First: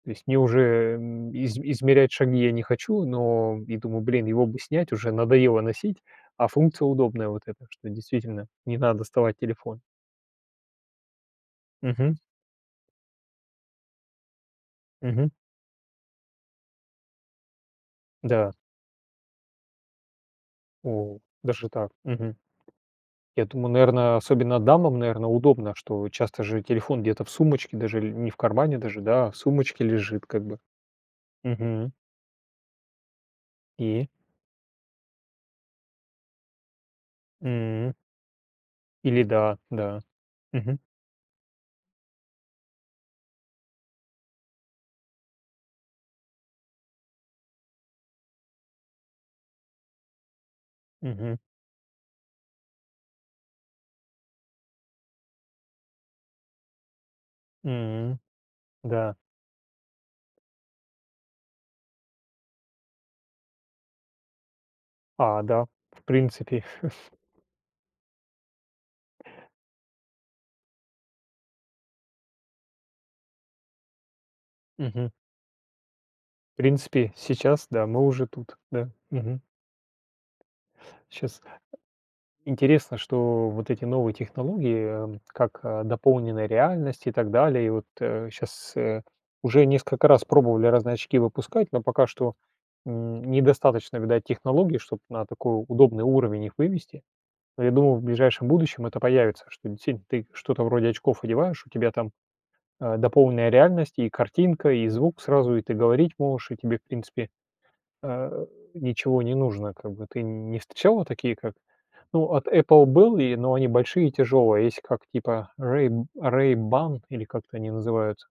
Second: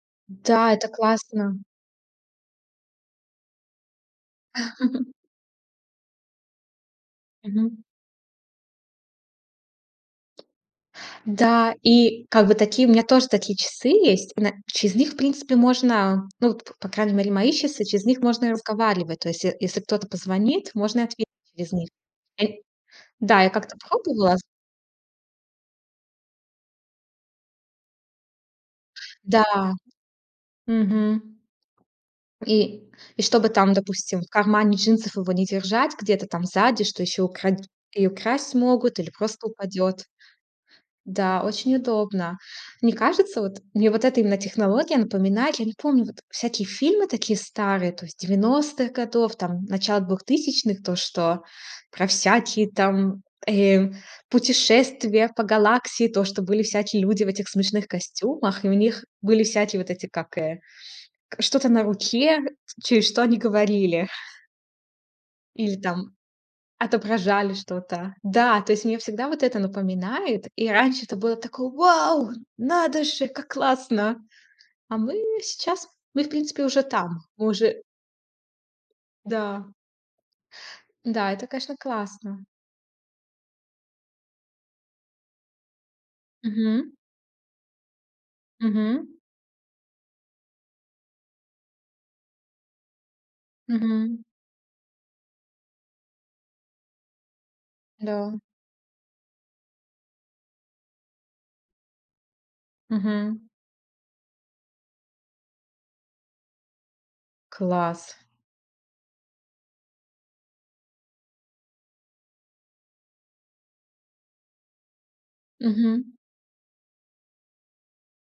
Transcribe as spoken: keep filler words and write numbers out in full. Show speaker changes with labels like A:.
A: То есть не
B: Да, это
A: уже, м,
B: классно.
A: из измерять шаги я не хочу, но, м, и думаю: "Блин, его бы снять, уже надоело носить". А функция удобная вот эта,
B: Мгм.
A: что действительно не надо доставать телефон.
B: Да.
A: Мгм.
B: И как бы такие у меня тоже такие часы есть. И на через них, в
A: Мгм.
B: принципе, можно, ну, вот по по крайней мере, мои часы, через них можно и
A: Да.
B: разговаривать. То есть е если кто-то позвонит, можно и
A: О,
B: ответить
A: даже
B: через них.
A: так. Мгм.
B: Ай Да,
A: Я
B: я
A: думаю,
B: как-то
A: наверно,
B: пробовала з
A: особенно дамам, наверно, удобно, что часто же телефон где-то в сумочке даже, или не в кармане даже, да, а в
B: Да.
A: сумочке лежит как бы.
B: Мгм.
A: Мгм.
B: И и чтобы там,
A: И?
B: допустим, в кармане джинсов его не держать где-то там сзади, что еще укра
A: М.
B: и украсть могут или
A: Или
B: просто
A: да. Да.
B: упадет.
A: Мгм.
B: Да, очень удобно. Мне кажется, вот мне вот эта именно технология напоминает, я не помню, вот всякие фильмы такие старые, то есть девяностых годов, там, начала двухтысячных, то,
A: Мгм.
B: что про всякие там, эм, путешествия по Галактике. То, что были всякие люди в этих смешных
A: М,
B: костюмах и у них
A: да.
B: были всякие вот эти, как, э, к что-то на руке, через что они говорили.
A: А, да,
B: Или
A: в
B: там
A: принципе.
B: отображали что-то. Да. То есть мне всегда вот это напоминает. И раньше это было такое: "Вау, надо же, как классно!" А
A: Мгм.
B: мы сейчас, мы, в
A: В
B: принципе, уже
A: принципе,
B: там, мы
A: сейчас
B: уже
A: да, мы уже тут, да. Мгм.
B: Да. Да,
A: Щас,
B: это,
A: а,
B: конечно, классно.
A: интересно, что вот эти новые технологии, ам, как, а, дополненная
B: Мгм.
A: реальность и так далее. И вот, э, щас, э,
B: Мгм.
A: уже несколько раз пробовали разные очки выпускать, но пока что, н недостаточно,
B: Мгм.
A: видать, технологий, чтоб на такой удобный уровень их вывести. Но я думаю, в
B: Да.
A: ближайшем будущем это появится, что десинь ты что-то вроде очков одеваешь, у тебя там, а,
B: Мгм.
A: дополненная реальность и картинка, и звук сразу. И ты говорить можешь, и тебе, в принципе,
B: Класс.
A: э, ничего не нужно. Как бы ты, нь не встречала такие, как, ну, от Apple были, но они большие и тяжелые. А есть как типа RayB
B: Мгм.
A: RayBan или как-то они называются.